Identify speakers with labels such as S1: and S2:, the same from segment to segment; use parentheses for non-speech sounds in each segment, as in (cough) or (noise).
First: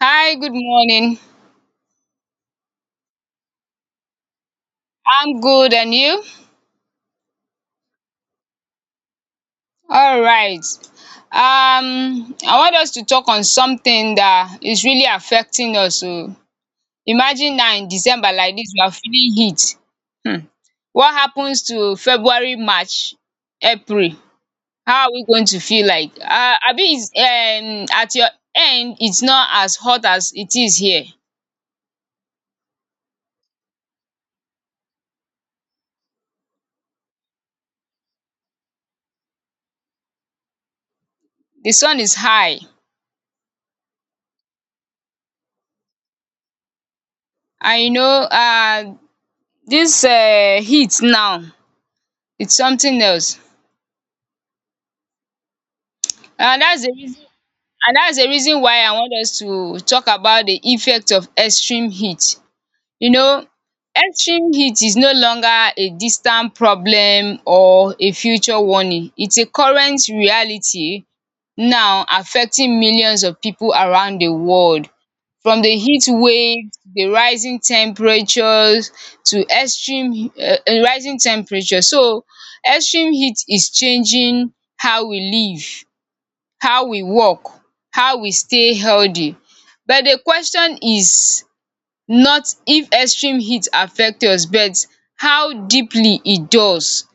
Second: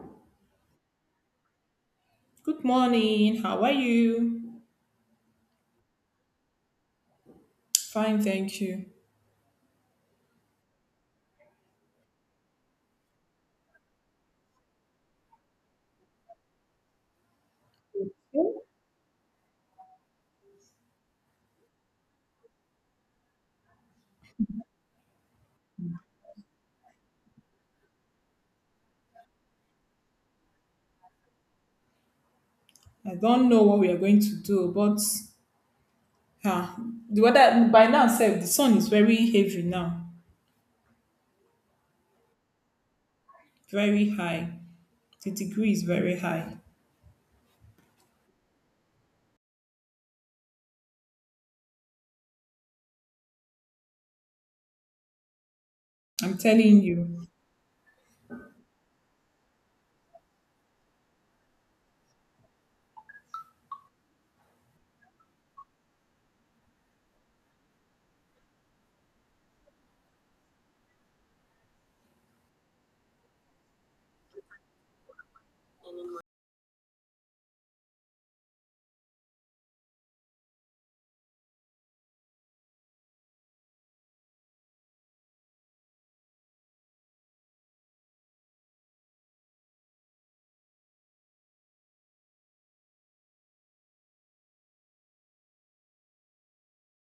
S1: Hi, good morning.
S2: Good morning. How are you?
S1: I'm good, and you?
S2: Fine, thank you.
S1: All right. I want us to talk on something that is really affecting us. So imagine now in December like this, we are feeling heat. Hmm. What happens to February, March, April? How are we going to feel like? Abi is at your end, it's not as hot as it is here.
S2: I don't know what we are going to do, but ah, the weather by now, sef, the sun is very heavy now,
S1: The sun is high,
S2: very high. The degree is very high.
S1: and uh, this heat now, it's something else.
S2: I'm
S1: And
S2: telling
S1: that's the reason
S2: you.
S1: and that's the reason why I want us to talk about the effect of extreme heat. You know, extreme heat is no longer a distant problem or a future warning. It's a current reality now affecting millions of people around the world. From the heat waves, the rising temperatures to extreme rising temperature. So, extreme heat is changing how we live, how we walk, how we stay healthy. But the question is not if extreme heat affect us but how deeply it does.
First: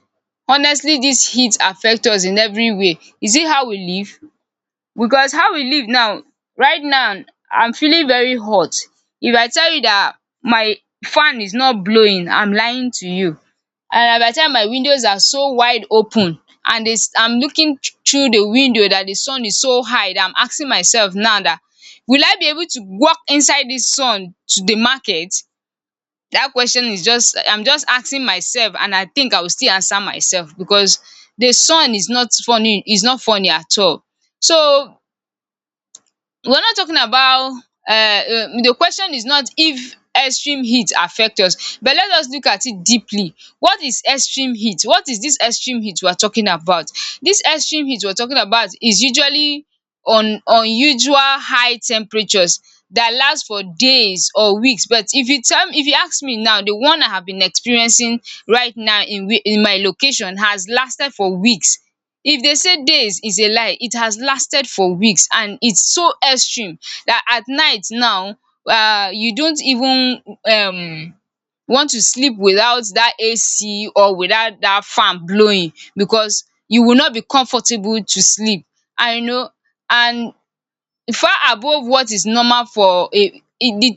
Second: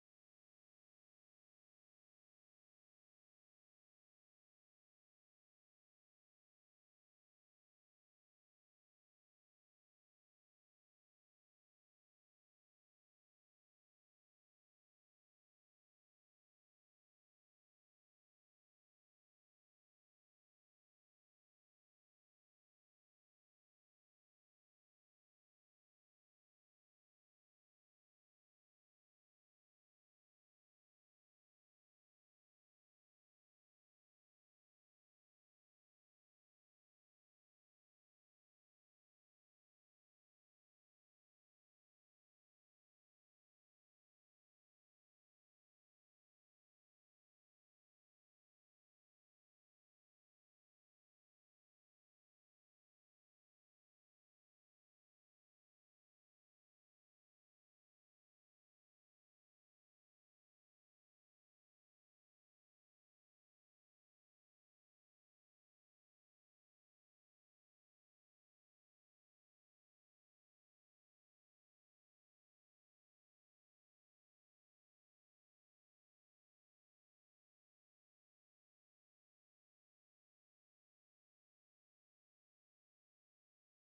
S1: Honestly, dis heat affect us in every way. Is it how we live? Because how we live now, right now, I'm feeling very hot. If I tell you that my fan is not blowing, I'm lying to you. And by the time my windows are so wide open and the I'm looking through the window that the sun is so high dat I'm asking myself now that will I be able to walk inside this sun to the market? That question is just I'm just asking myself and I think I will still answer myself because the sun is not funny, is not funny at all. So we're not talking about the question is not if extreme heat affect us but let us look at it deeply. What is extreme heat? What is this extreme heat we're talking about? This extreme heat we're talking about is usually un unusual high temperatures that last for days or weeks but if you tell me, if you ask me now, the one I have been experiencing right now in my location has lasted for weeks. If they say days is a lie, it has lasted for weeks and its so extreme that at night now, you don't even um want to sleep without that AC or without that fan blowing because you will not be comfortable to sleep. And you know, and far above what is normal for a,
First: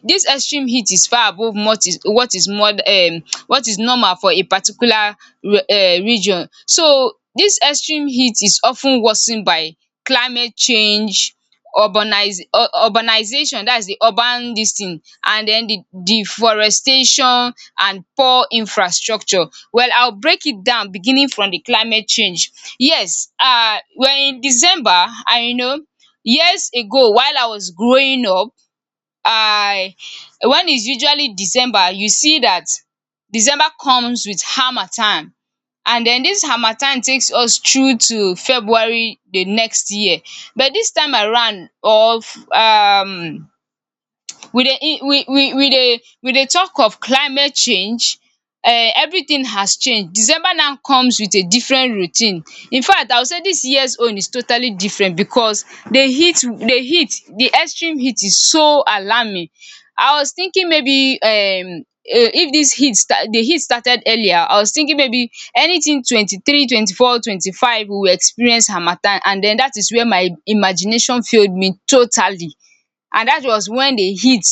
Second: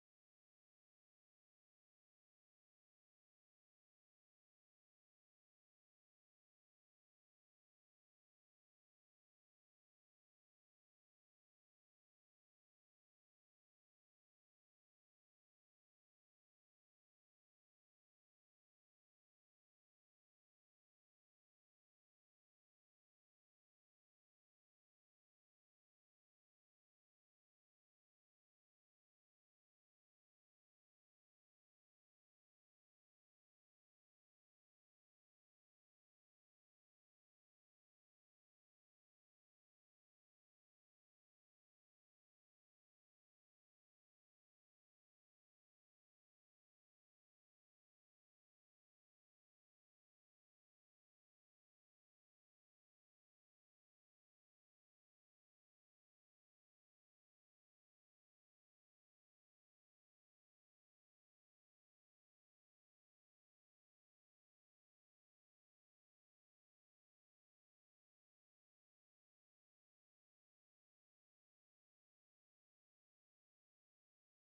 S1: this extreme heat is far above what is, what is more, what is normal for a particular region. So this extreme heat is of ten worsen by climate change, urbanize urbanization, that is the urban this thing, and den the deforestation and poor infrastructure. Well, I will break it down beginning from the climate change. Yes, we're in December and you know, years ago while I was growing up, I, when it's usually December you see that December comes with harmattan and den dis harmattan takes us through to February the next year, but dis time around of um we dey in, we dey we dey talk of climate change. Everything has changed. December now comes with a different routine. In fact, I will say this years own is totally different because the heat the extreme heat is so alarming. I was thinking maybe if this heat start the heat started earlier. I was thinking maybe anything 23, 24, 25 we will experience harmattan, and then that is where my imagination failed me totally, and that was when the heat,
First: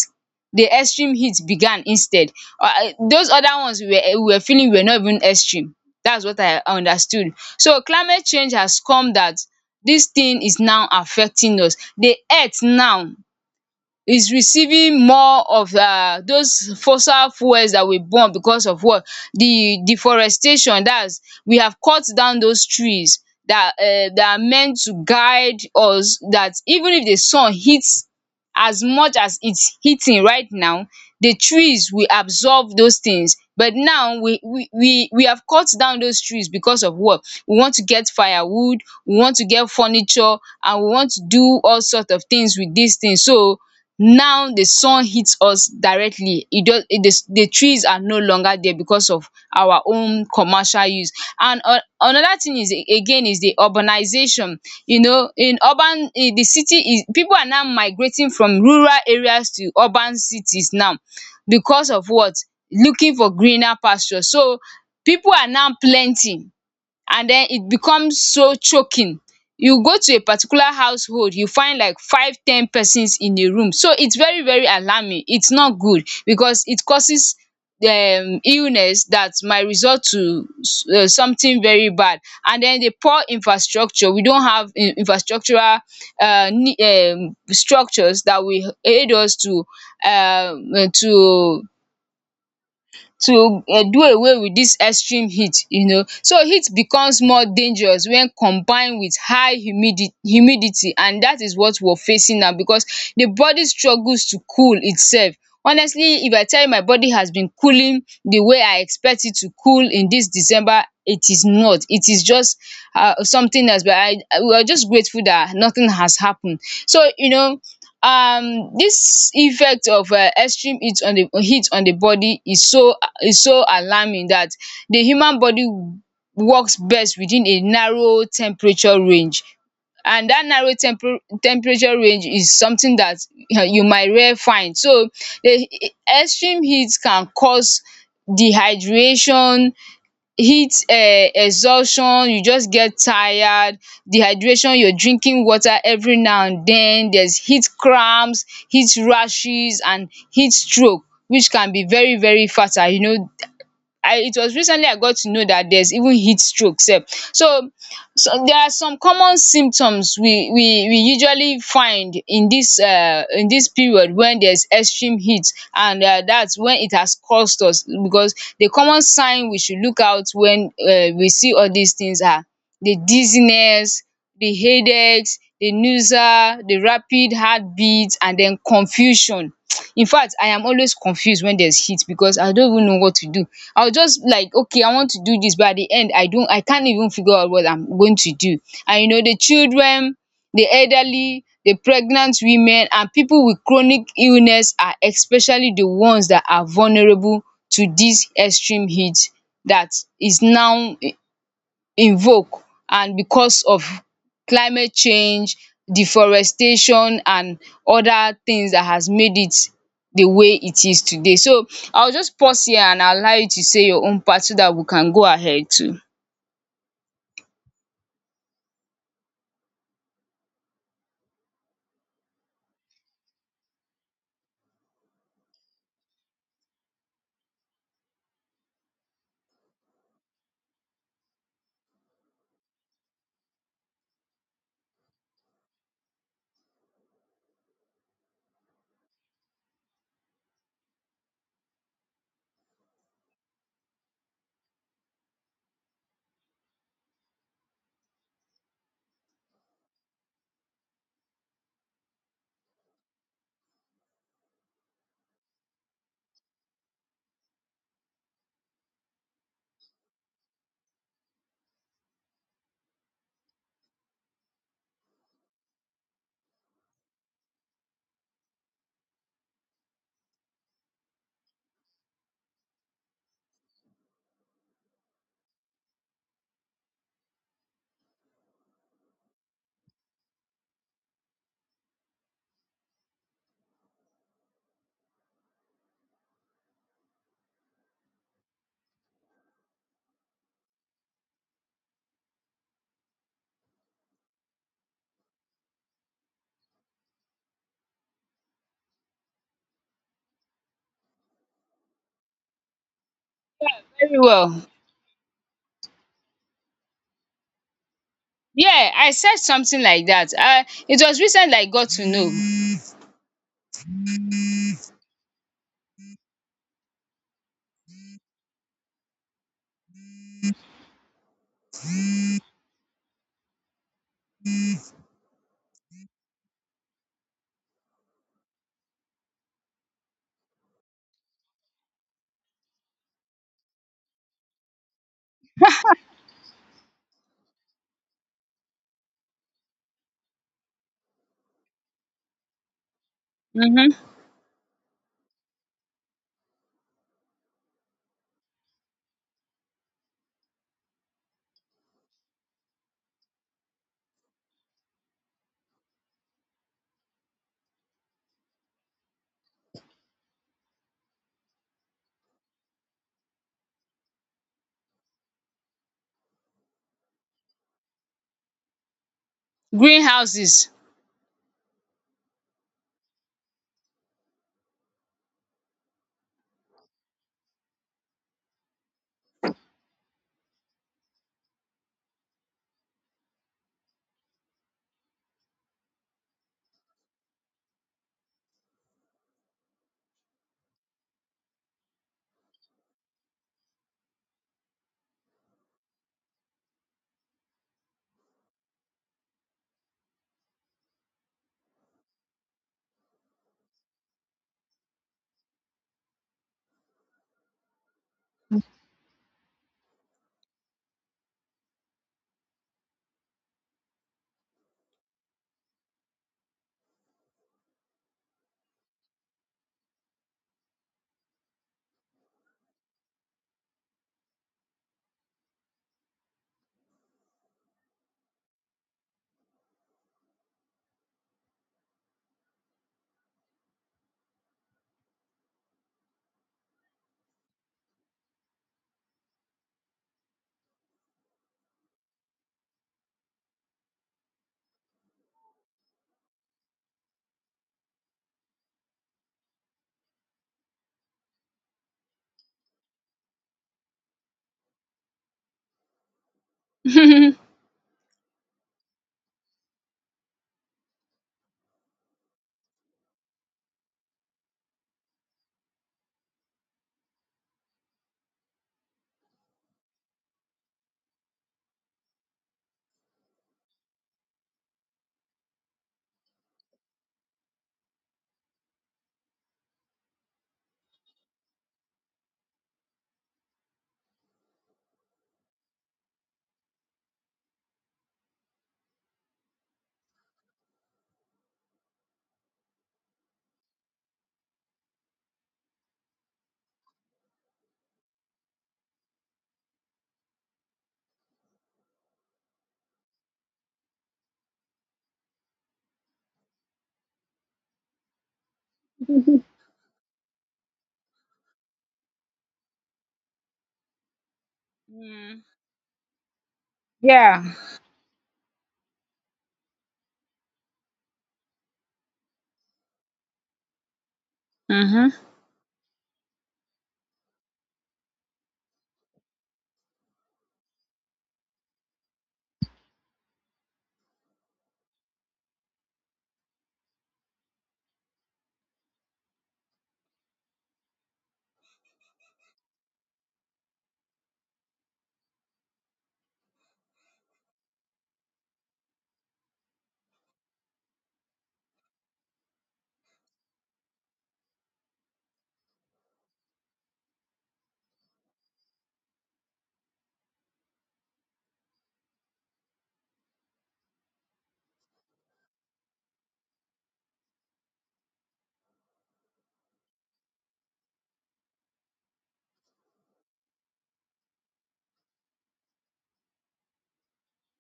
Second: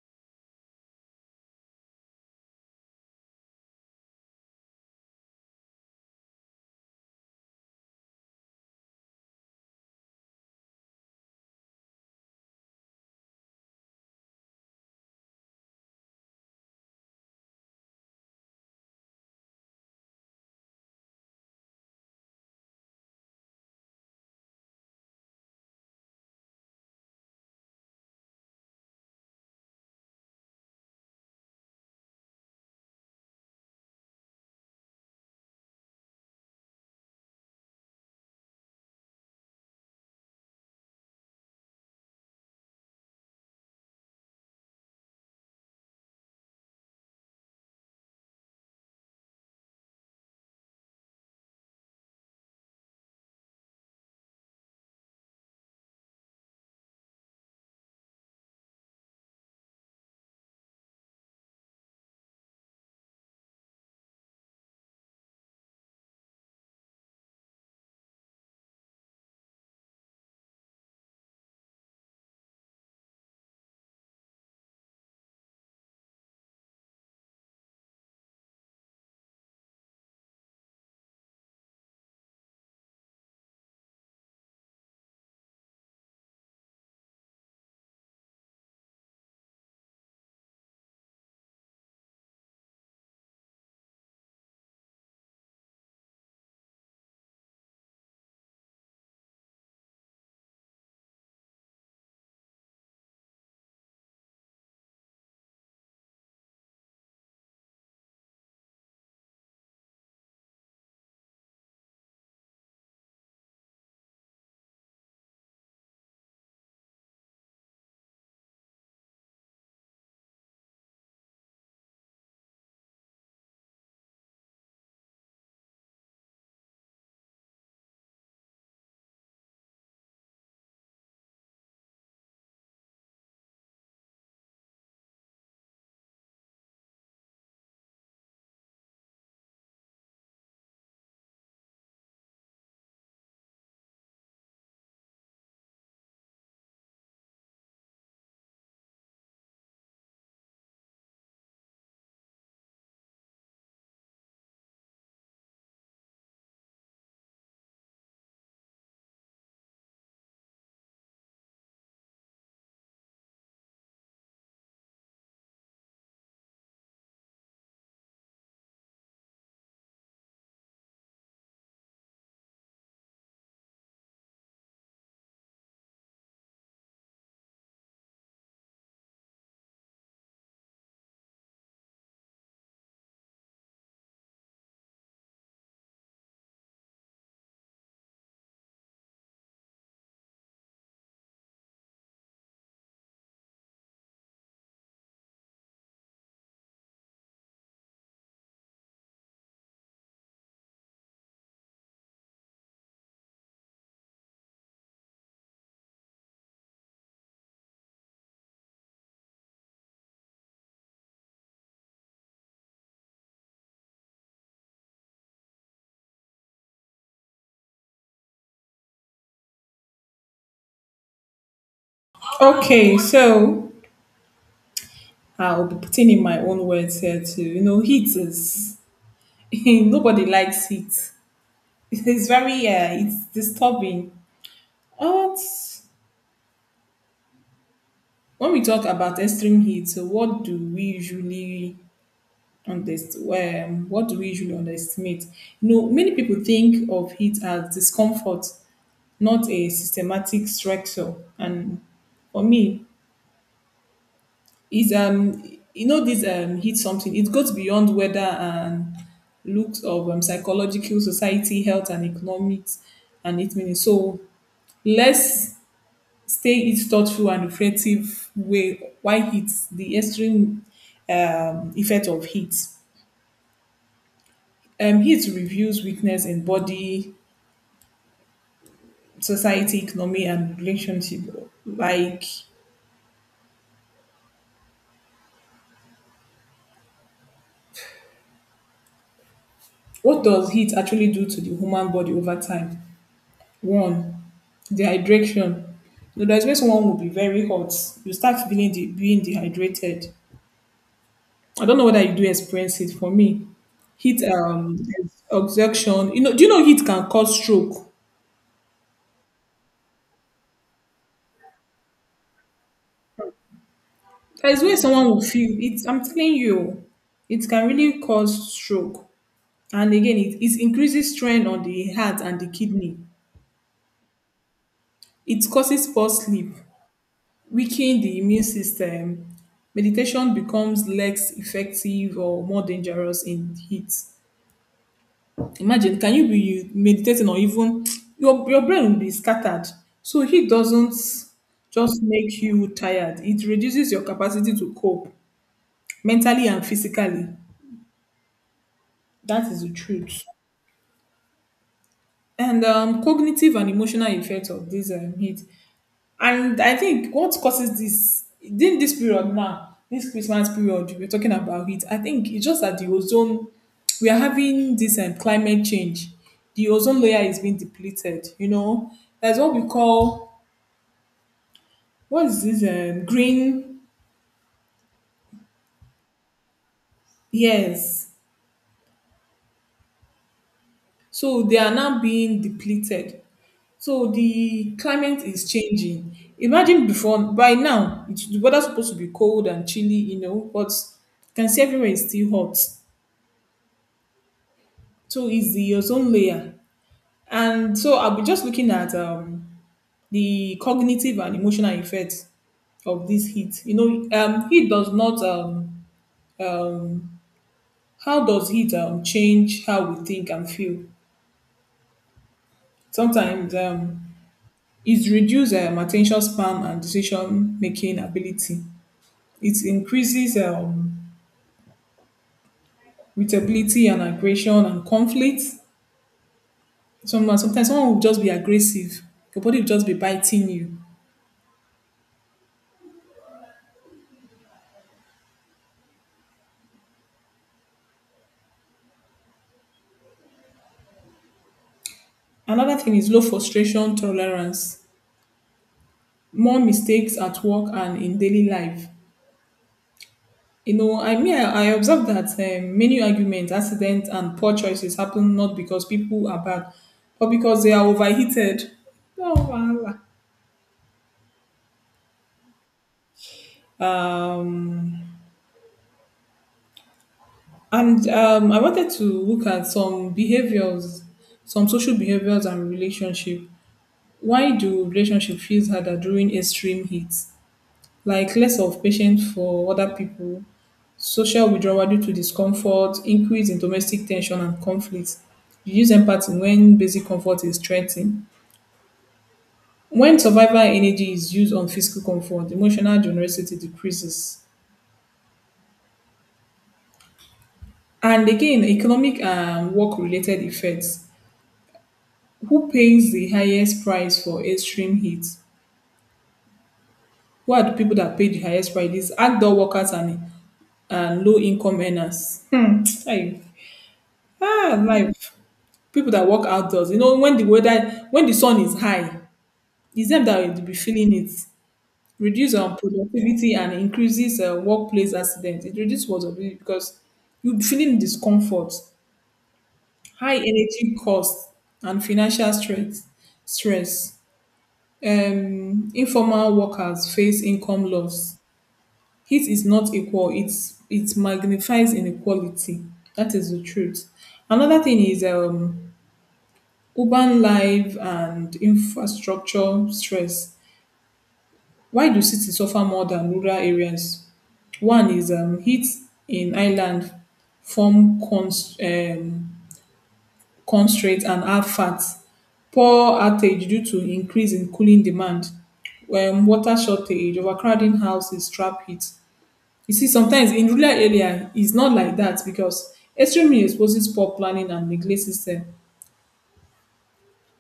S1: the extreme heat began instead. Those other ones we were feeling were not even extreme, that's what I understood. So climate change has come, that this thing is now affecting us. The earth now is receiving more of those fossil fuels that we burn because of what? The deforestation dats we have cut down those trees that that are meant to guide us. That even if the sun hits as much as its hitting right now, the trees will absorb those things, but now we have cut down those trees because of what? We want to get firewood, we want to get furniture, and we want to do all sorts of things with these things. So now the sun hit us directly, e just it, the trees are no longer there because of our own commercial use. And another thing is, again, is the urbanization. You know, in urban, in the city is, people are now migrating from rural areas to urban cities now because of what? Looking for greener pasture. So people are now plenty and then it becomes so choking. You go to a particular household you find like 5, 10 persons in a room, so it's very very alarming, it's not good because it causes illness that might result to something very bad. And then the poor infrastructure, we don't have infrastructural structures that will aid us to um to do away with this extreme heat, you know. So heat becomes more dangerous when combined with high humidity, and that is what we're facing now because the body struggles to cool itself. Honestly, if I tell you my body has been cooling the way I expect it to cool in this December, it is not. It is just something else, but we are just grateful that nothing has happened. So you know, this effect of extreme heat on the body is so, is so alarming that the human body works best within a narrow temperature range, and that narrow temperature range is something that you might rare find. So the extreme heat can cause dehydration, heat exhaustion, you just get tired, dehydration, you're drinking water every now and then, there's heat cramps, heat rashes, and heat stroke, which can be very very fatal. You know, I, it was recently I got to know dat there's even heat stroke sef. So so there are some common symptoms we usually find in dis period wen there's extreme heat, and dats wen it has caused us, because the common sign we should look out wen we see all dis things are the dizziness, the headaches, the nausea, the rapid heartbeat and den confusion. Infact, I am always confused when there's heat because I don't even know what to do. I'll just like, okay, I want to do this, but at the end, I don't, I can't even figure out what I'm going to do. And you know, the children, the elderly, the pregnant women, and people with chronic illness are especially the ones that are vulnerable to this extreme heat that is now invoke, and because of climate change, deforestation and other things that has made it the way it is today. So I will just pause here and allow you to say your own part so that we can go ahead too.
S2: Okay, so I'll be putting in my own words here too. You know, heat is (laughs) nobody likes heat. (laughs) It's very it's disturbing. But when we talk about extreme heat, so what do we usually on this what do we usually underestimate? No, many people think of it as discomfort, not a systematic structure. And for me is you know this hit something, it goes beyond weather and looks of psychological society, health and economics and it meaning. So let's stay it thoughtful and reflective way why heat the extreme effect of heat, heat reveals weakness in body, society, economy, and relationship. Like, what does heat actually do to the human body over time? One, dehydration. You know, there's where someone will be very hot. You start feeling the, being dehydrated. I don't know whether you do experience it. For me,
S1: Very
S2: heat,
S1: well.
S2: exhaustion. You know, do you know heat can cause stroke?
S1: Yeah, I said something like that. I, it was recently I got to know.
S2: There's where someone will feel it. I'm telling you, it can really cause stroke. And again, it increases strain on the heart and the kidney. It causes poor sleep, weaken the immune system, meditation becomes less effective or more dangerous in heat. Imagine, can you be meditating or even your brain will be scattered. So heat doesn't just make you tired, it reduces
S1: Mhm.
S2: your capacity to cope mentally and physically. That is the truth. And cognitive and emotional effects of this heat. And I think what causes this during this period now, this Christmas period we're talking about it, I think it's just that the ozone, we are having this climate change. The ozone layer is being depleted, you know. That's what we call,
S1: Greenhouses.
S2: what is this green, yes. So they are now being depleted. So the climate is changing. Imagine before by now, it's, the weather's supposed to be cold and chilly, you know, but you can see everywhere is still hot. Too easy, your own layer. And so I'll be just looking at the cognitive and emotional effects of this heat. You know, heat does not, um, how does heat change how we think and feel? Sometimes it reduces attention span and decision making ability. It increases irritability and aggression and conflict. Sometimes someone will just be aggressive, your body will just be biting you. Another thing is low frustration tolerance, more mistakes at work and in daily life. You know, I mean, I observe that many arguments, accidents, and poor choices happen not because people are bad, but
S1: (laughs)
S2: because they are overheated. Oh, wahala. Um, and I wanted to look at some behaviors, some social behaviors and relationship. Why do relationship feels harder during extreme heat? Like less of patience for other people, social withdrawal due to discomfort, increase in domestic tension and conflict, reduce empathy when basic comfort is threatened. When survival energy is used on physical comfort, emotional generosity decreases. And again, economic and work related effects. Who pays the highest price for extreme heat? Who are the people that pay the highest price? It's outdoor workers and low income earners. Hmm. Aye. Ah, life.
S1: Mhm.
S2: People that work outdoors. You know, when the
S1: Yeah.
S2: weather, when the sun is high, it's them that will be feeling it. Reduce productivity and increases
S1: Mhm.
S2: workplace accidents. It reduces productivity because you'll be feeling discomfort, high energy costs, and financial stress. Stress. Informal workers face income loss. Heat is not equal. It's it magnifies inequality. That is the truth. Another thing is urban life and infrastructure stress. Why do cities suffer more than rural areas? One is heat in island form constraints and add fat. Poor outage due to increase in cooling demand. Water shortage, overcrowding houses, trap heat. You see, sometimes in rural area, it's not like that because extreme heat exposes poor planning and neglect system,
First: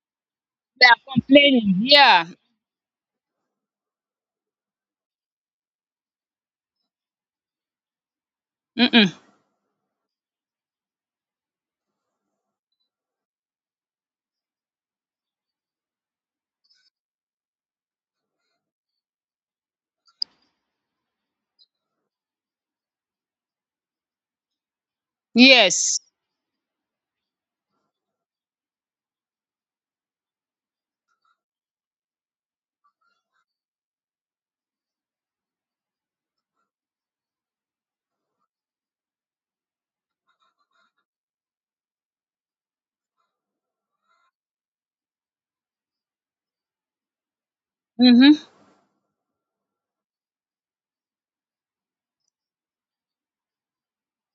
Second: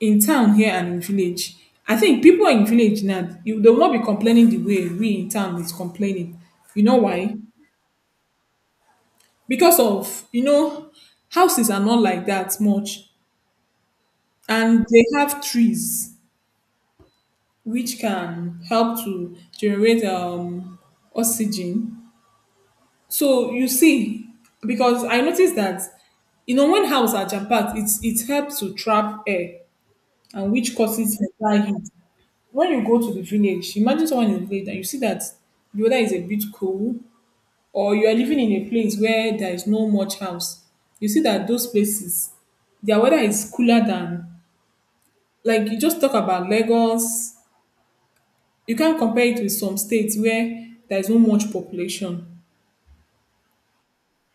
S2: in town here
S1: They
S2: and
S1: are
S2: in village.
S1: complaining.
S2: I think
S1: Yeah.
S2: people in village now, you, they will not be complaining the way we in town is complaining. You know why?
S1: Mm-mm.
S2: Because of, you know, houses are not like that much. And they have trees which can help to generate oxygen. So you see, because I noticed that,
S1: Yes.
S2: you know, when houses are jam-packed, it's, it helps to trap air and which causes better heat. When you go to the village, imagine someone in the village and you see that the weather is a bit cool or you are living in a place where there is no much house. You see that those places, their weather is cooler than, like you just talk about Lagos.
S1: Mhm.
S2: You can't compare it with some states where there is no much population.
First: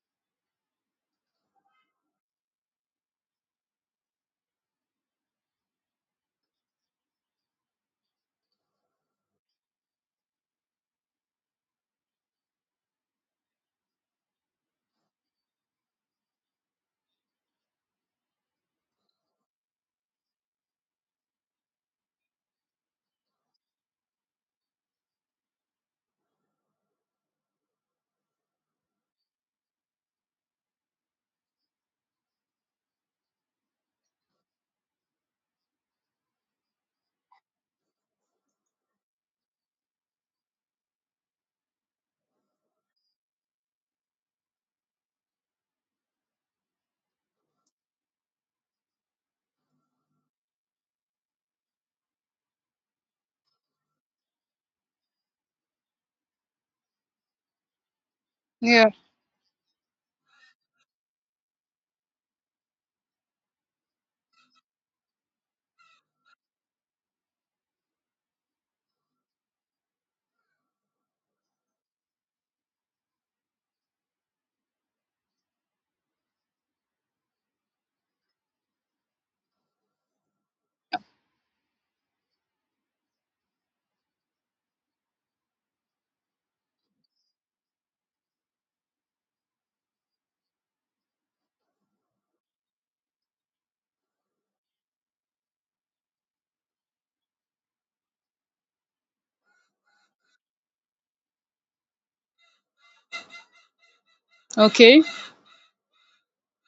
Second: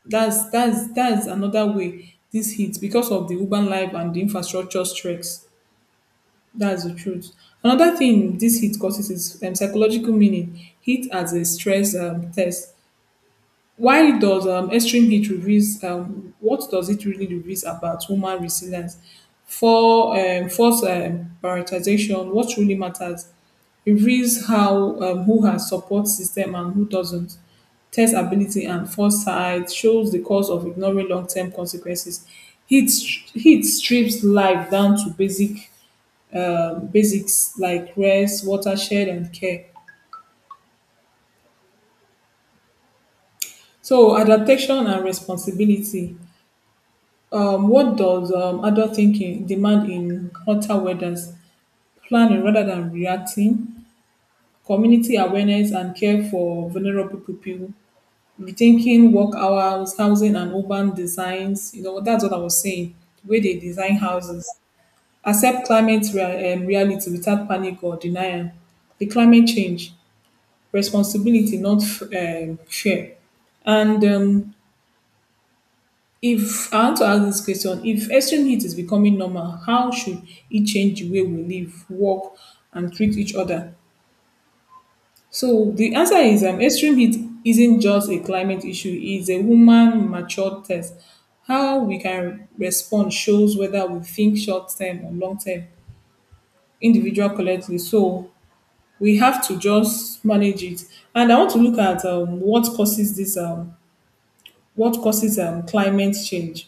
S2: That's that's another way this hits because of the urban life and the infrastructure stress. That's the truth. Another thing this hit causes is psychological meaning. Hit as a stress test. Why does extreme heat reveals, what does it really reveals about human resilience? For force prioritization, what really matters reveals how who has support system and who doesn't. Test ability and foresight shows the cause of ignoring long-term consequences. Heat strips life down to basic basics like rest, watershed, and care. So adaptation and responsibility. What does adult thinking demand in hotter weathers? Planning rather than reacting, community awareness and care for vulnerable people,
S1: Yeah.
S2: rethinking work hours, housing and urban designs. You know, that's what I was saying, the way they design houses. Accept reality without panic or denial. The climate change, responsibility, not fear. And if I want to ask this question, if extreme heat is becoming normal, how should it change the way we live, work, and treat each other? So the answer is extreme heat isn't just a climate issue, it's a human mature test. How we can respond shows whether we think short term or long term, individual collectively. So we have to just manage it. And I want to look at what causes this what
S1: Okay.
S2: causes climate change,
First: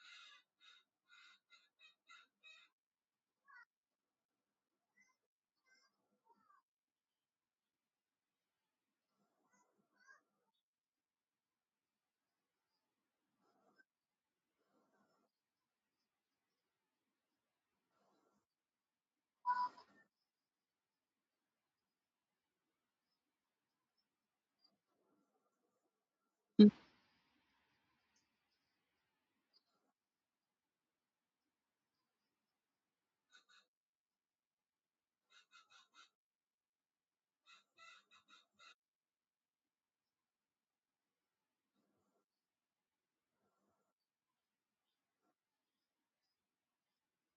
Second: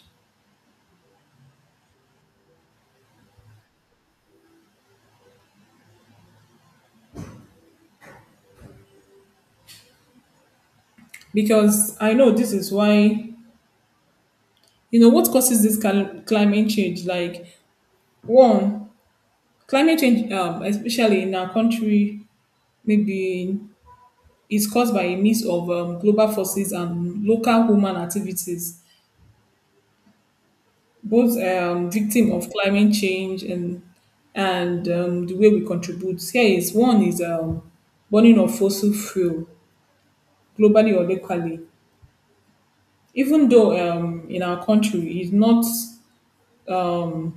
S2: because I know this is why, you know what causes this climate change. Like one, climate change especially in our country maybe is caused by a mix of global forces and local human activities, both victim of climate change. And the way we contribute here is one is burning of fossil fuel globally or locally, even though in our country it's not um,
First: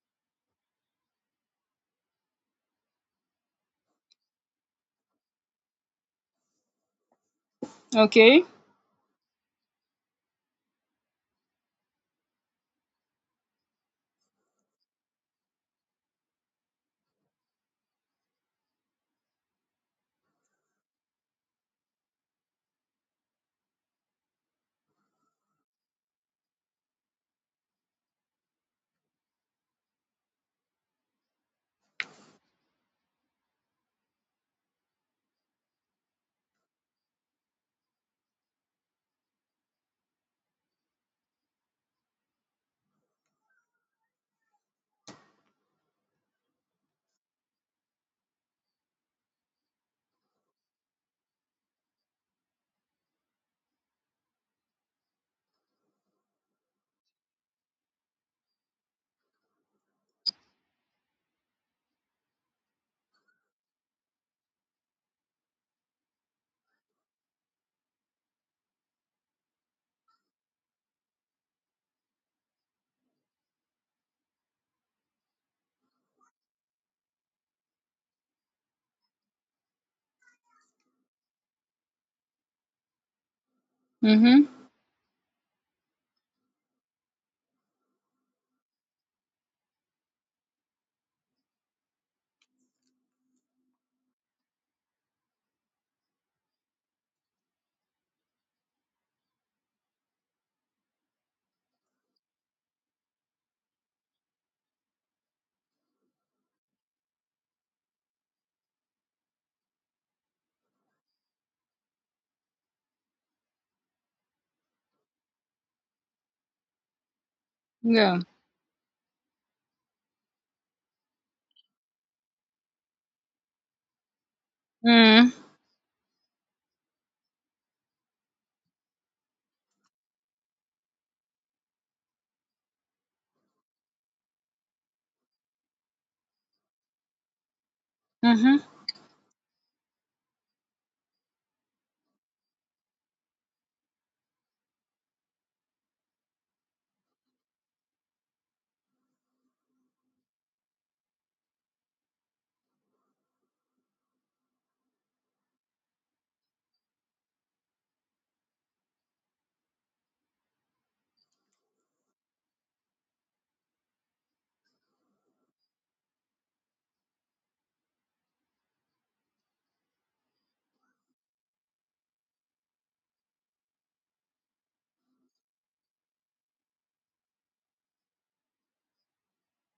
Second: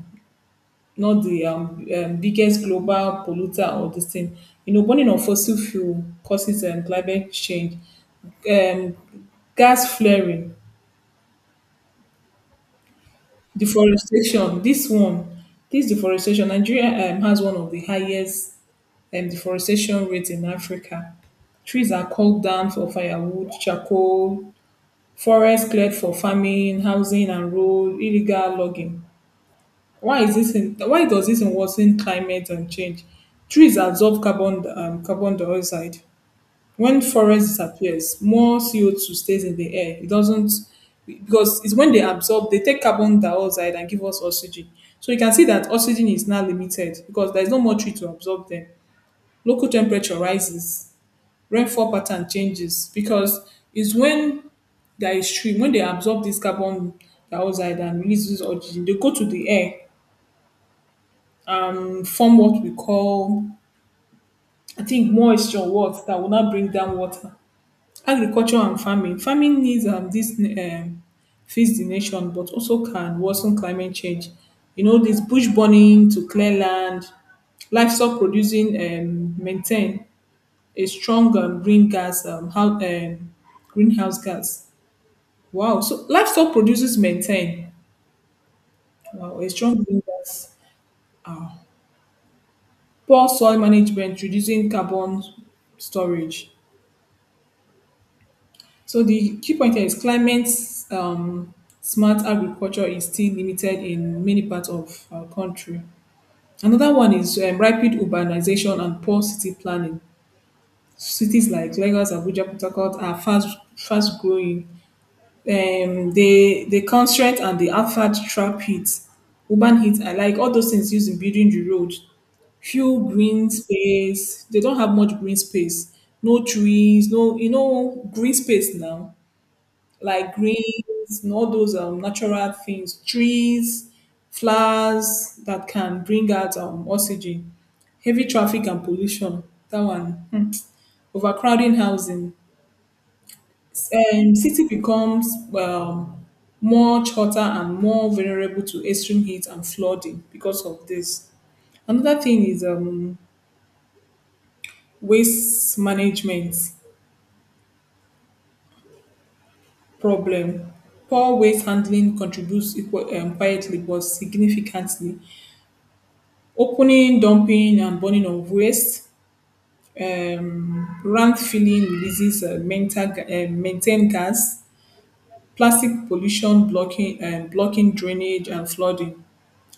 S2: not the biggest global polluter or this thing. You know, burning of fossil fuel causes climate change,
S1: Okay.
S2: um, gas flaring, deforestation. This one, this deforestation, Nigeria has one of the highest deforestation rates in Africa. Trees are cut down for firewood, charcoal, forest cleared for farming, housing, and road, illegal logging. Why does this worsen climate and change? Trees absorb carbon dioxide. When forest disappears, more CO2 stays in the air. It doesn't because it's when they absorb, they take carbon dioxide and give us oxygen. So you can see that oxygen is now limited because there's no more tree to absorb them. Local temperature rises, rainfall pattern changes because it's when there is tree, when they absorb this carbon dioxide and releases oxygen, they go to the air form what we call, I think, moisture what that will not bring down water. Agriculture and farming. Farming needs this feeds the nation, but also can worsen climate change. You know, this bush burning to clear land, livestock producing maintain a strong green gas, greenhouse
S1: Mhm.
S2: gas. Wow. So livestock producers maintain, wow, a strong green gas. Poor soil management, reducing carbon storage. So the key point here is climate um, smart agriculture is still limited in many parts of our country. Another one is rapid urbanization and poor city planning. Cities like Lagos, Abuja, Port Harcourt are fast growing. The the constraint and the asphalt
S1: Yeah.
S2: trap heat, urban heat, I like all those things used in building the road, few green space, they don't have much
S1: Mm.
S2: green space, no trees, no, you know, green space now like greens and all those natural things, trees, flowers that can bring out oxygen. Heavy
S1: Mhm.
S2: traffic and pollution. That one. Hmm. Overcrowding housing. City becomes um, much hotter and more vulnerable to extreme heat and flooding because of this. Another thing is waste management problem. Poor waste handling contributes equal, quietly but significantly. Opening, dumping and burning of waste. Rant filling releases methane gas. Plastic pollution blocking and blocking drainage and flooding.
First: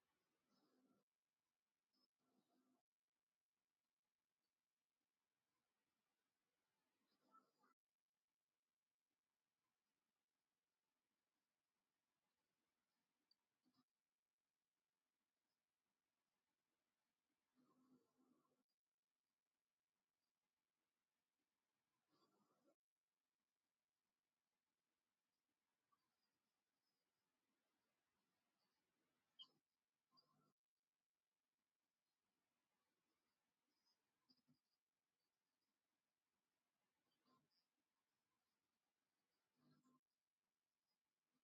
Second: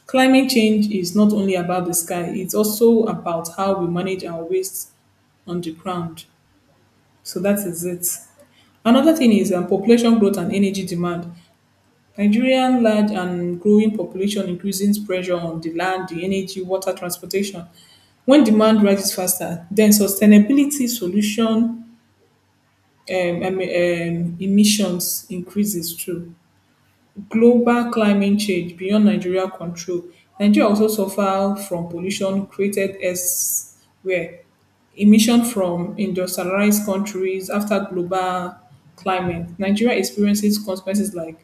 S2: Climate change is not only about the sky; it's also about how we manage our waste on the ground. So that is it. Another thing is population growth and energy demand. Nigerian large and growing population increases pressure on the land, the energy, water, transportation. When demand rises faster, then sustainability solution emissions increases too. Global climate change beyond Nigeria control, Nigeria also suffer from pollution created elsewhere. Emission from industrialized countries after global climate. Nigeria experiences consequences like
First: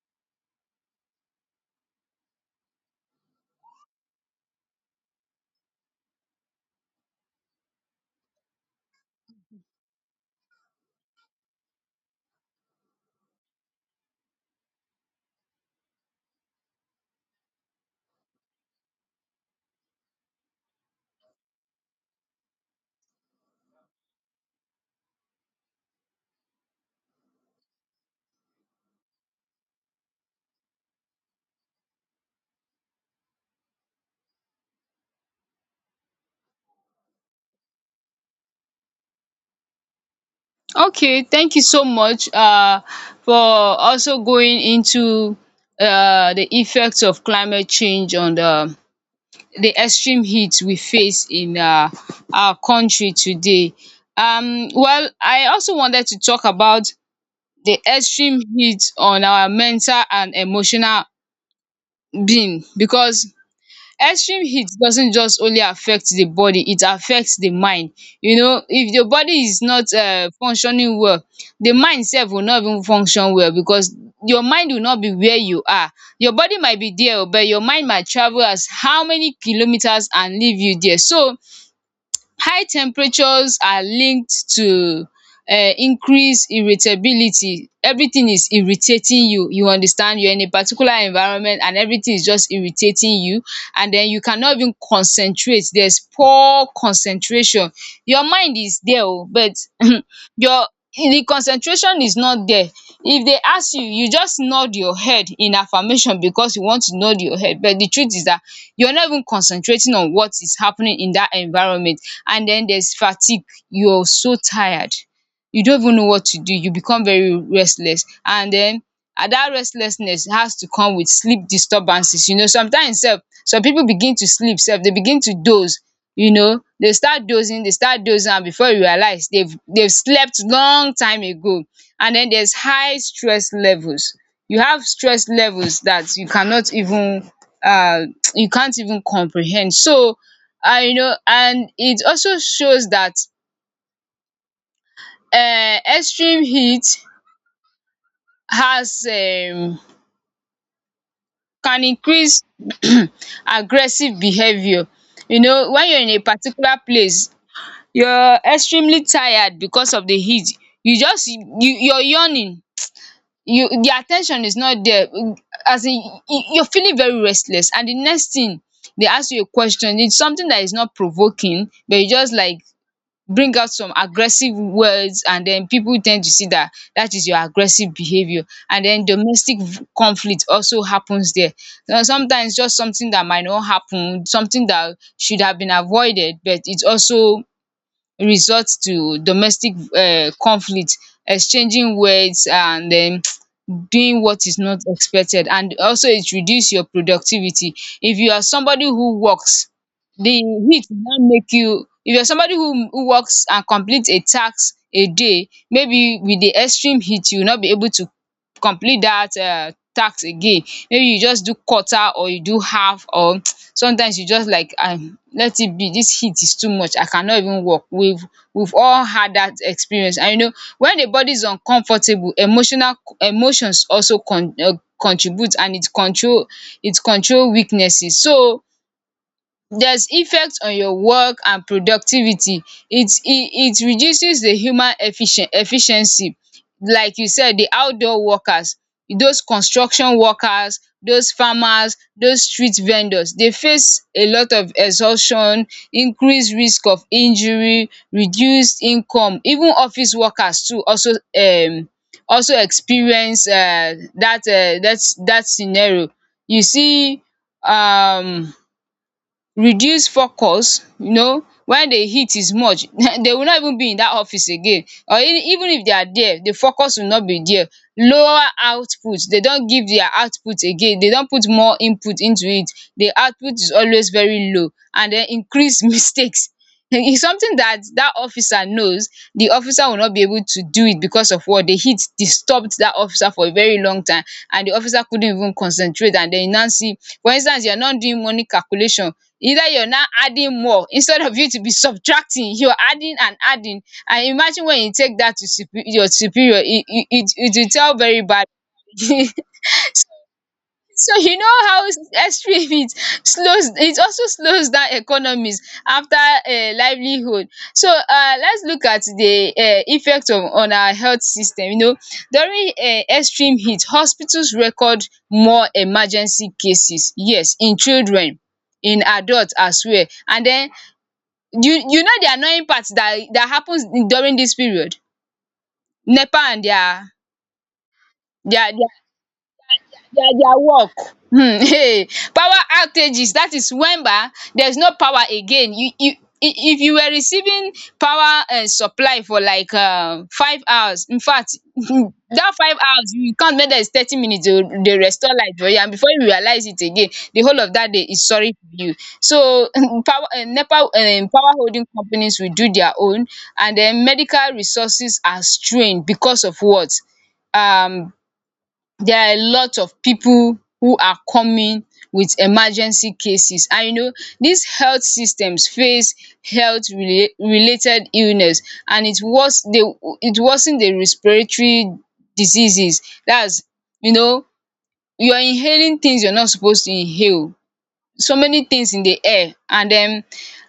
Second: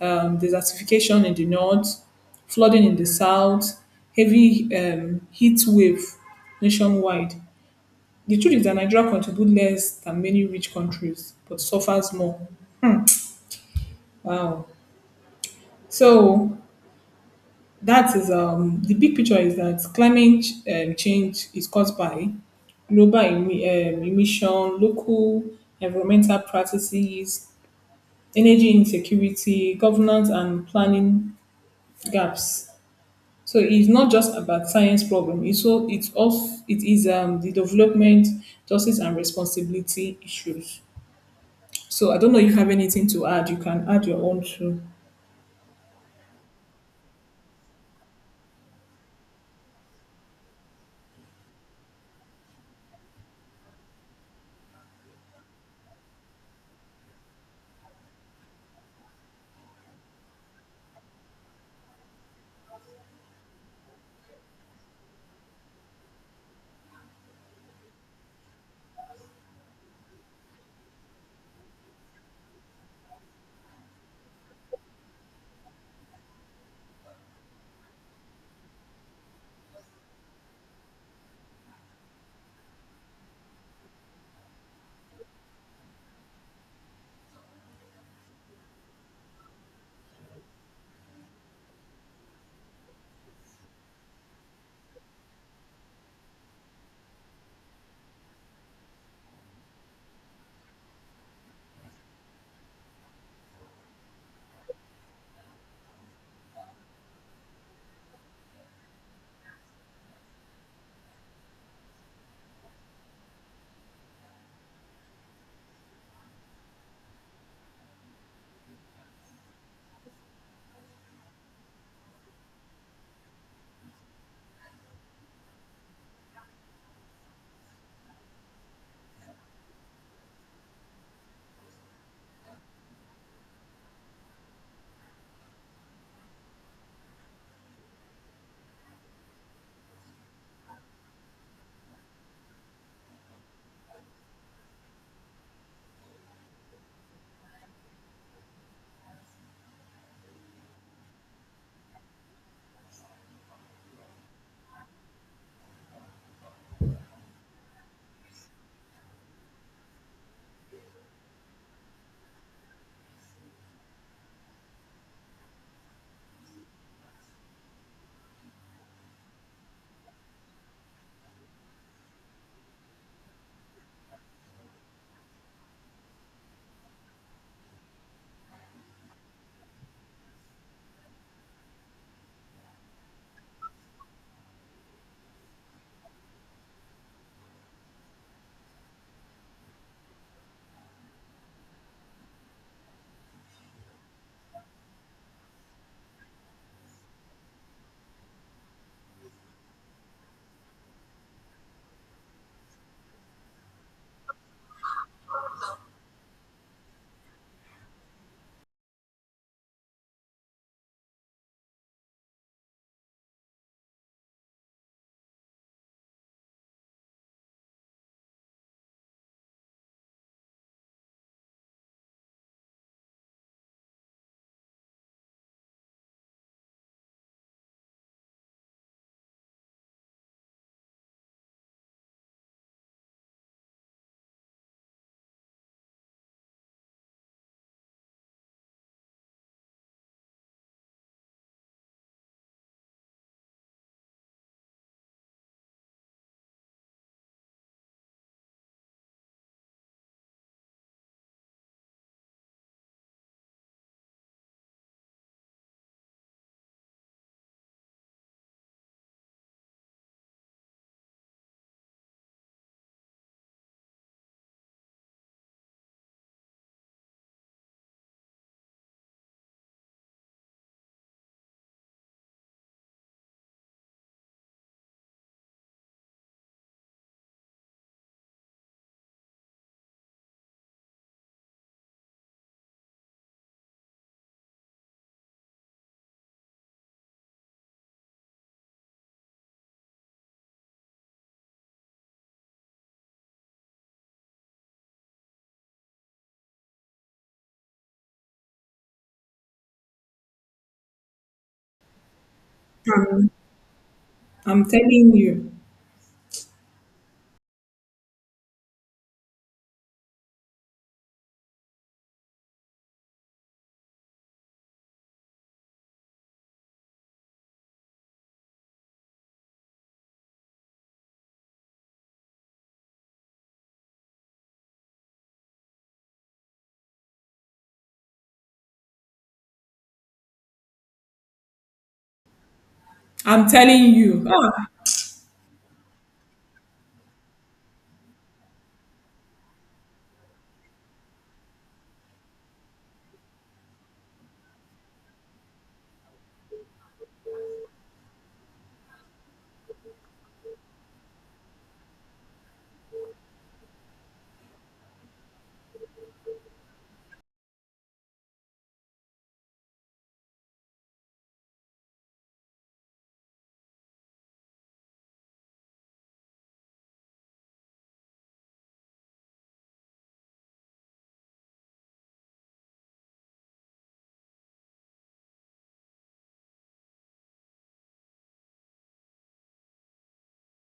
S2: desertification in the north, flooding in the south, heavy heat wave nationwide. The truth is that Nigeria contributes less than many rich countries, but suffers more. Wow. So that is the big picture is that climate change is caused by global emission, local environmental practices, energy insecurity, governance and planning gaps. So it's not just about science problem. It's so it's also it is the development, justice and responsibility issues.
S1: Okay. Thank you so
S2: So I
S1: much,
S2: don't know if you have anything to
S1: for
S2: add. You can add your
S1: also
S2: own
S1: going
S2: too.
S1: into the effects of climate change on the extreme heat we face in our country today. Well, I also wanted to talk about the extreme heat on our mental and emotional being, because extreme heat doesn't just only affect the body, it affects the mind. You know, if the body is not functioning well, the mind sef will not even function well, because your mind will not be where you are. Your body might be there but your mind might travel as how many kilometers and leave you there. So high temperatures are linked to increase irritability. Everything is irritating you, you understand, you're in a particular environment and everything is just irritating you, and den you cannot even concentrate, there's poor concentration. Your mind is there oh but (laughs) (clears throat) um your the concentration is not there. If they ask you, you just nod your head in affirmation because you want to nod your head but the truth is dat you're not even concentrating on what is happening in dat environment. And then there's fatigue, you're so tired, you don't even know what to do, you become very restless and then and that restlessness has to come with sleep disturbances, you know. Sometimes sef some people begin to sleep sef, they begin to doze. You know they start dozing, they start dozing and before you realize they've slept long time ago. And then there's high stress levels, you have stress levels that you cannot even uh, (tsk) you can't even comprehend. So and you know, and it also shows that extreme heat has can increase (clears throat) aggressive behaviour. You know when you're in a particular place, you're extremely tired because of the heat, you just you're yawning, you the attention is not there, as in you're feeling very restless and the next thing they ask you a question, it's something that is not provoking but you just like bring out some aggressive words, and then people tend to see that that is your aggressive behavior. And then domestic conflict also happens there. Now, sometimes just something that might not happen, something that should have been avoided, but it also resort to domestic conflict, exchanging words and doing what is not expected. And also it reduce your productivity. If you are somebody who works, the heat now make you, if you're somebody who works and complete a task a day, maybe with the extreme heat you will not be able to complete that task again. Maybe you just do quarter or you do half, or sometimes you just like let it be, dis heat is too much, I cannot even work. We've all had dat experience. And you know, when the body is uncomfortable, emotional emotions also contribute, and it control weaknesses. So does effect on your work and productivity, it it it reduces the human efficient efficiency. Like you said, the outdoor workers, those construction workers, those farmers, those street vendors dey face a lot of exhaustion, increase risk of injury, reduced income. Even office workers too also um also experience that scenario. You see, um reduce focus. You know when the heat is much (laughs) they will not even be in that office again, or even if they are there, the focus will not be there. Lower output, they don't give their output again, they don't put more input into it, the output is always very low, and then increase (laughs) mistakes. It's something that that officer knows, the officer will not be able to do it because of what, the heat disturbed that officer for a very long time, and the officer couldn't even concentrate. And then you now see, for instance, you're not doing money calculation. Either you're now adding more instead of you to be subtracting, you're adding and adding. And imagine when you take that to your superior, it will tell very bad. (laughs) So you know how extreme it slows, it also
S2: I'm
S1: slows down
S2: telling you.
S1: economies after livelihood. So let's look at the effect of on our health system. You know, during extreme heat, hospitals record more emergency cases, yes, in children, in adults as well. And then you know the annoying part that that happens during this period, nepa and their (laughs) power outages.
S2: I'm
S1: That is
S2: telling
S1: when
S2: you.
S1: there's no power again. If you were receiving power supply for like 5 hours, infact (laughs) that 5 hours you count make there's 30 minutes dey dey restore light for you, and before you realize it again, the whole of that day is sorry for you. So (laughs) power nepa power holding companies will do their own. And then medical resources are strained because of what, um there are a lot of people who are coming with emergency cases. And you know, these health systems face health related illness. And it worsen the respiratory diseases. That's, you know, you're inhaling things you're not supposed to inhale, so many things in the air. And den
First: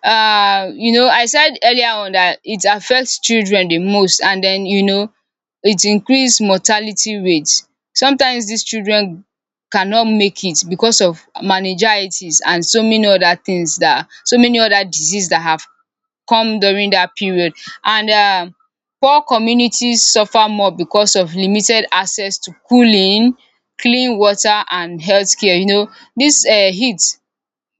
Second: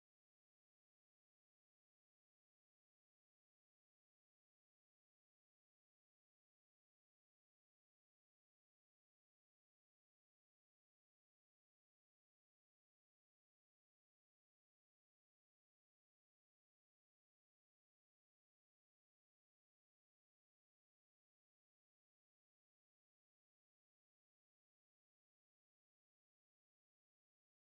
S1: you know, I said earlier on dat it affects children the most. And den, you know, it increase mortality rate. Sometimes dis children cannot make it because of meningitis and so many other things dat, so many other disease dat have come during dat period. And poor communities suffer more because of limited access to cooling, clean water and health care. You know dis heat,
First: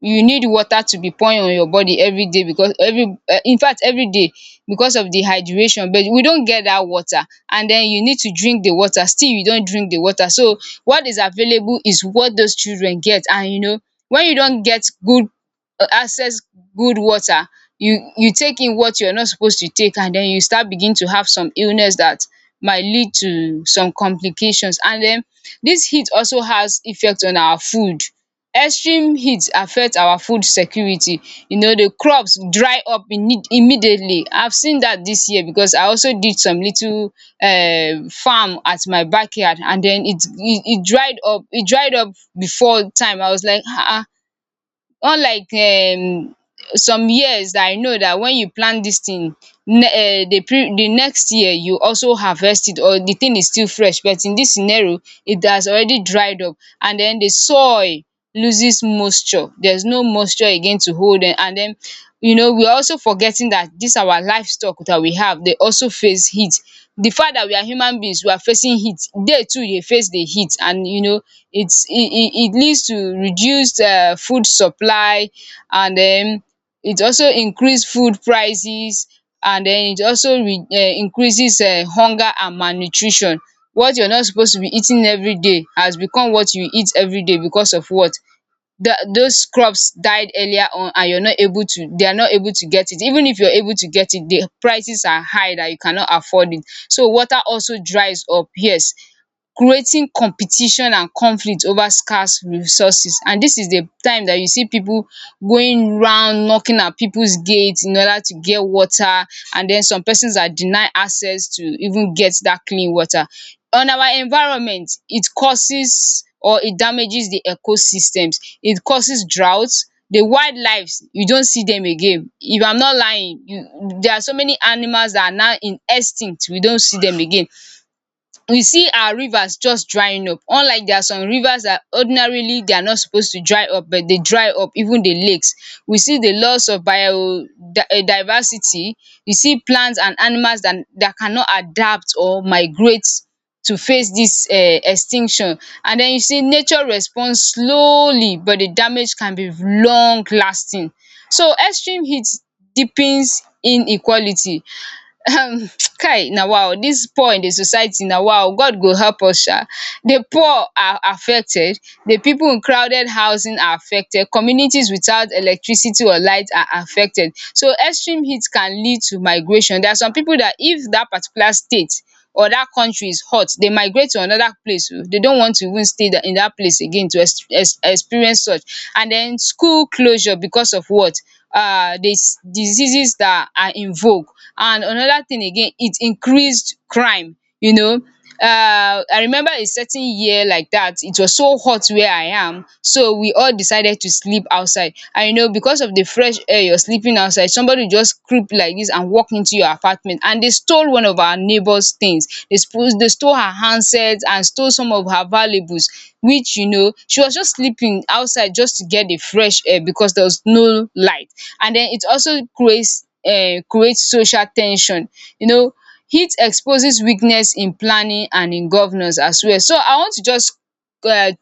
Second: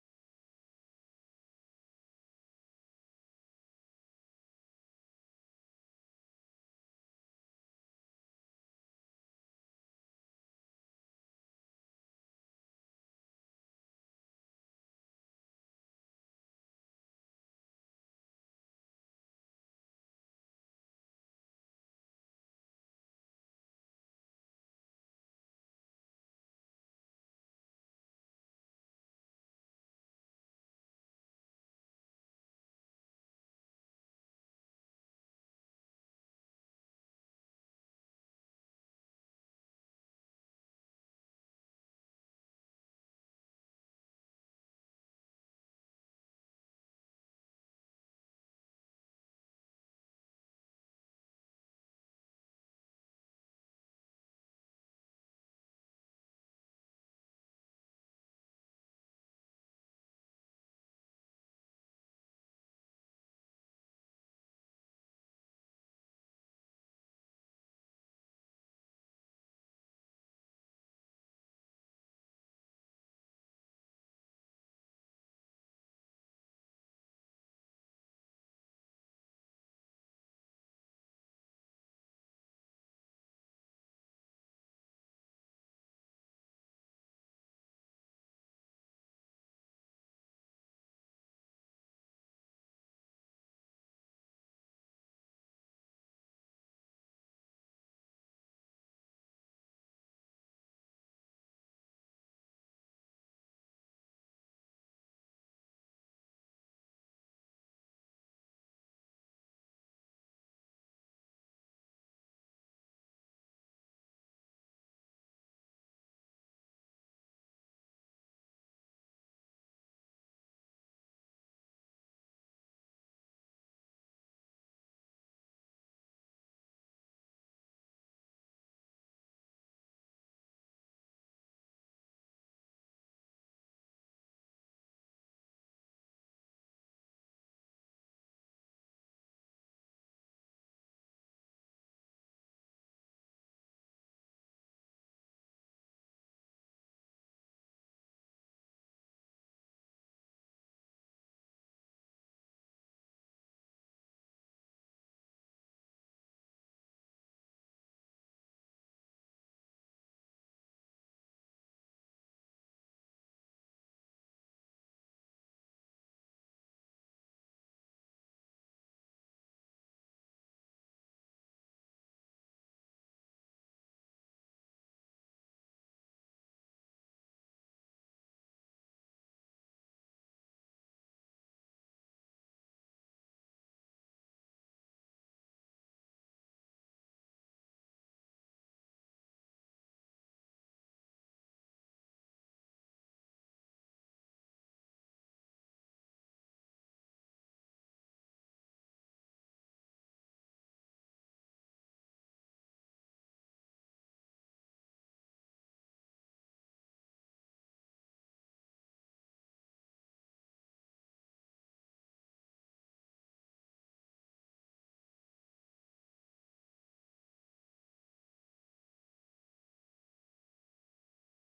S1: you need water to be pouring on your body every day, because every in fact every day, because of the hydration. But we don't get that water. And then you need to drink the water, still you don't drink the water. So what is available is what those children get. And you know, when you don't get good access, good water, you take in what you're not supposed to take, and then you start begin to have some illness that might lead to some complications. And then this heat also has effect on our food. Extreme heat affect our food security. You know, the crops dry up immediately. I've seen that this year because I also did some little farm at my backyard, and then it dried up, it dried up before time. I was like um unlike some years that I know, that when you plant dis thing, ne the pre the next year you also harvest it, or the thing is still fresh. But in dis scenario, it has already dried up. And den the soil loses moisture, there's no moisture again to hold dem. And den, you know, we are also forgetting that dis our livestock that we have dey also face heat. The fact that we are human beings we are facing heat, they too dey face the heat. And you know, it's it leads to reduced food supply. And den it also increase food prices. And den it also increases hunger and malnutrition. What you're not supposed to be eating everyday has become what you eat everyday because of what? The, those crops died earlier on, and you're not able to, they are not able to get it, even if you're able to get it the prices are high that you cannot afford it. So water also dries up, yes, creating competition and conflict over scarce resources. And this is the time that you see people going round knocking at people's gates in order to get water. And then some persons are denied access to even get that clean water. On our environment, it causes or it damages the ecosystems, it causes drought. The wildlives you don't see them again, if I'm not lying you, there are so many animals that are now in extinct, we don't see them again. We see our rivers just drying up, unlike, there are some rivers that ordinarily they are not supposed to dry up but they dry up, even the lakes. We see the loss of bio diversity we see plants and animals that cannot adapt or migrate to face this extinction. And then you see nature responds slowly, but the damage can be long lasting. So extreme heat deepens inequality. um (tsk) Kai na wow, this poor in the society, na wow, god go help us sha. The poor are affected, the people in crowded housing are affected, communities without electricity or light are affected. So extreme heat can lead to migration. There are some people that, if that particular state, other countries hot, dey migrate to another place oh, dey don't want to even stay in that place again to experience such. And then school closure, because of what, the diseases that are in vogue. And another thing again, it increased crime. You know, I remember a certain year like that it was so hot where I am, so we all decided to sleep outside. And you know, because of the fresh air, you're sleeping outside, somebody just creep like this and walk into your apartment, and they stole one of our neighbors things, they suppose, they stole her handsets and stole some of her valuables, which you know she was just sleeping outside just to get the fresh air because there was no light. And then it also creates social tension. You know, heat exposes weakness in planning and in governance as well. So I want to just um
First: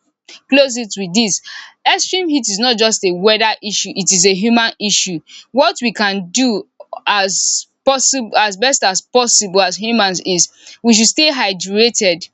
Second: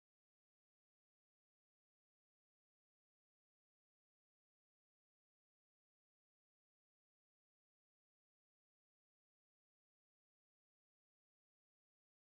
S1: close it with dis. Extreme heat is not just a weather issue, it is a human issue. What we can do, as possible, as best as possible as humans, is we should stay hydrated,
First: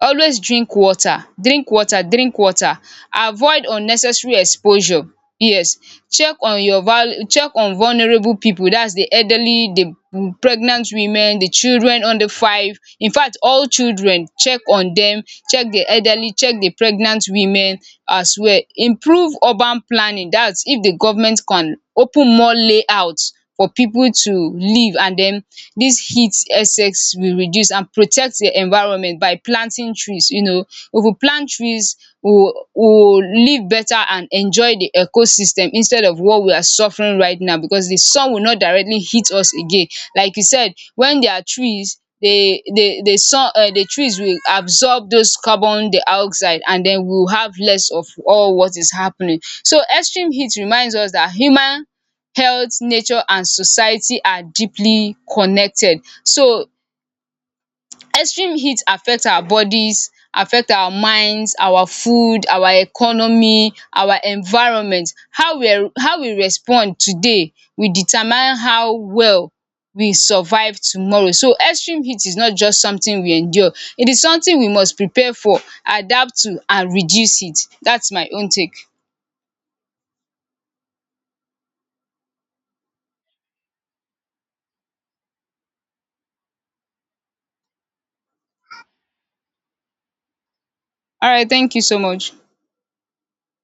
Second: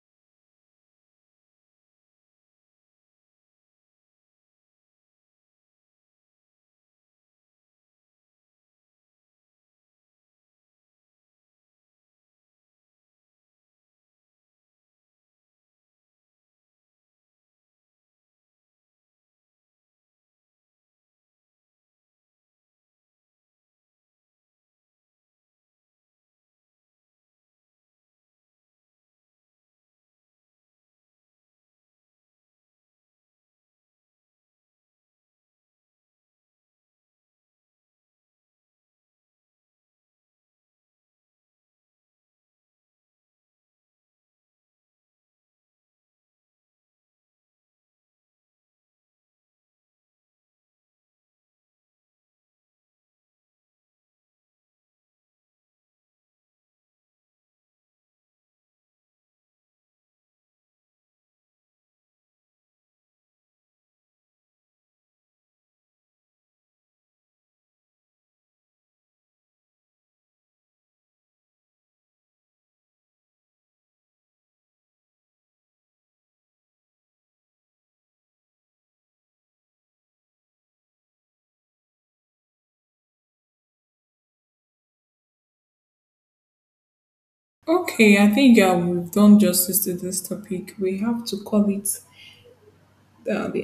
S1: always drink water, drink water, drink water, avoid unnecessary exposure, yes, check on vulnerable people, that's the elderly, the pregnant women, the children under five, in fact all children, check on them, check the elderly, check the pregnant women as well. Improve urban planning, that's if the government can open more layouts for people to live, and then dis heat excess will reduce. And protect the environment by planting trees, you know. If we plant trees, we will live better and enjoy the ecosystem instead of what we are suffering right now, because the sun will not directly hit us again. Like you said, when there are trees, the sun, the trees will absorb those carbon dioxide, and den we will have less of all what is happening. So extreme heat reminds us that human health, nature and society are deeply connected. So extreme heat affect our bodies, affect our minds, our food, our economy, our environment. How we respond today will determine how well we survive tomorrow. So extreme heat is not just something we endure, it is something we must prepare for, adapt to and reduce it. That's my own take.
S2: Okay, I think we've done justice to this topic. We have to
S1: Alright,
S2: call
S1: thank you so
S2: it
S1: much.
S2: the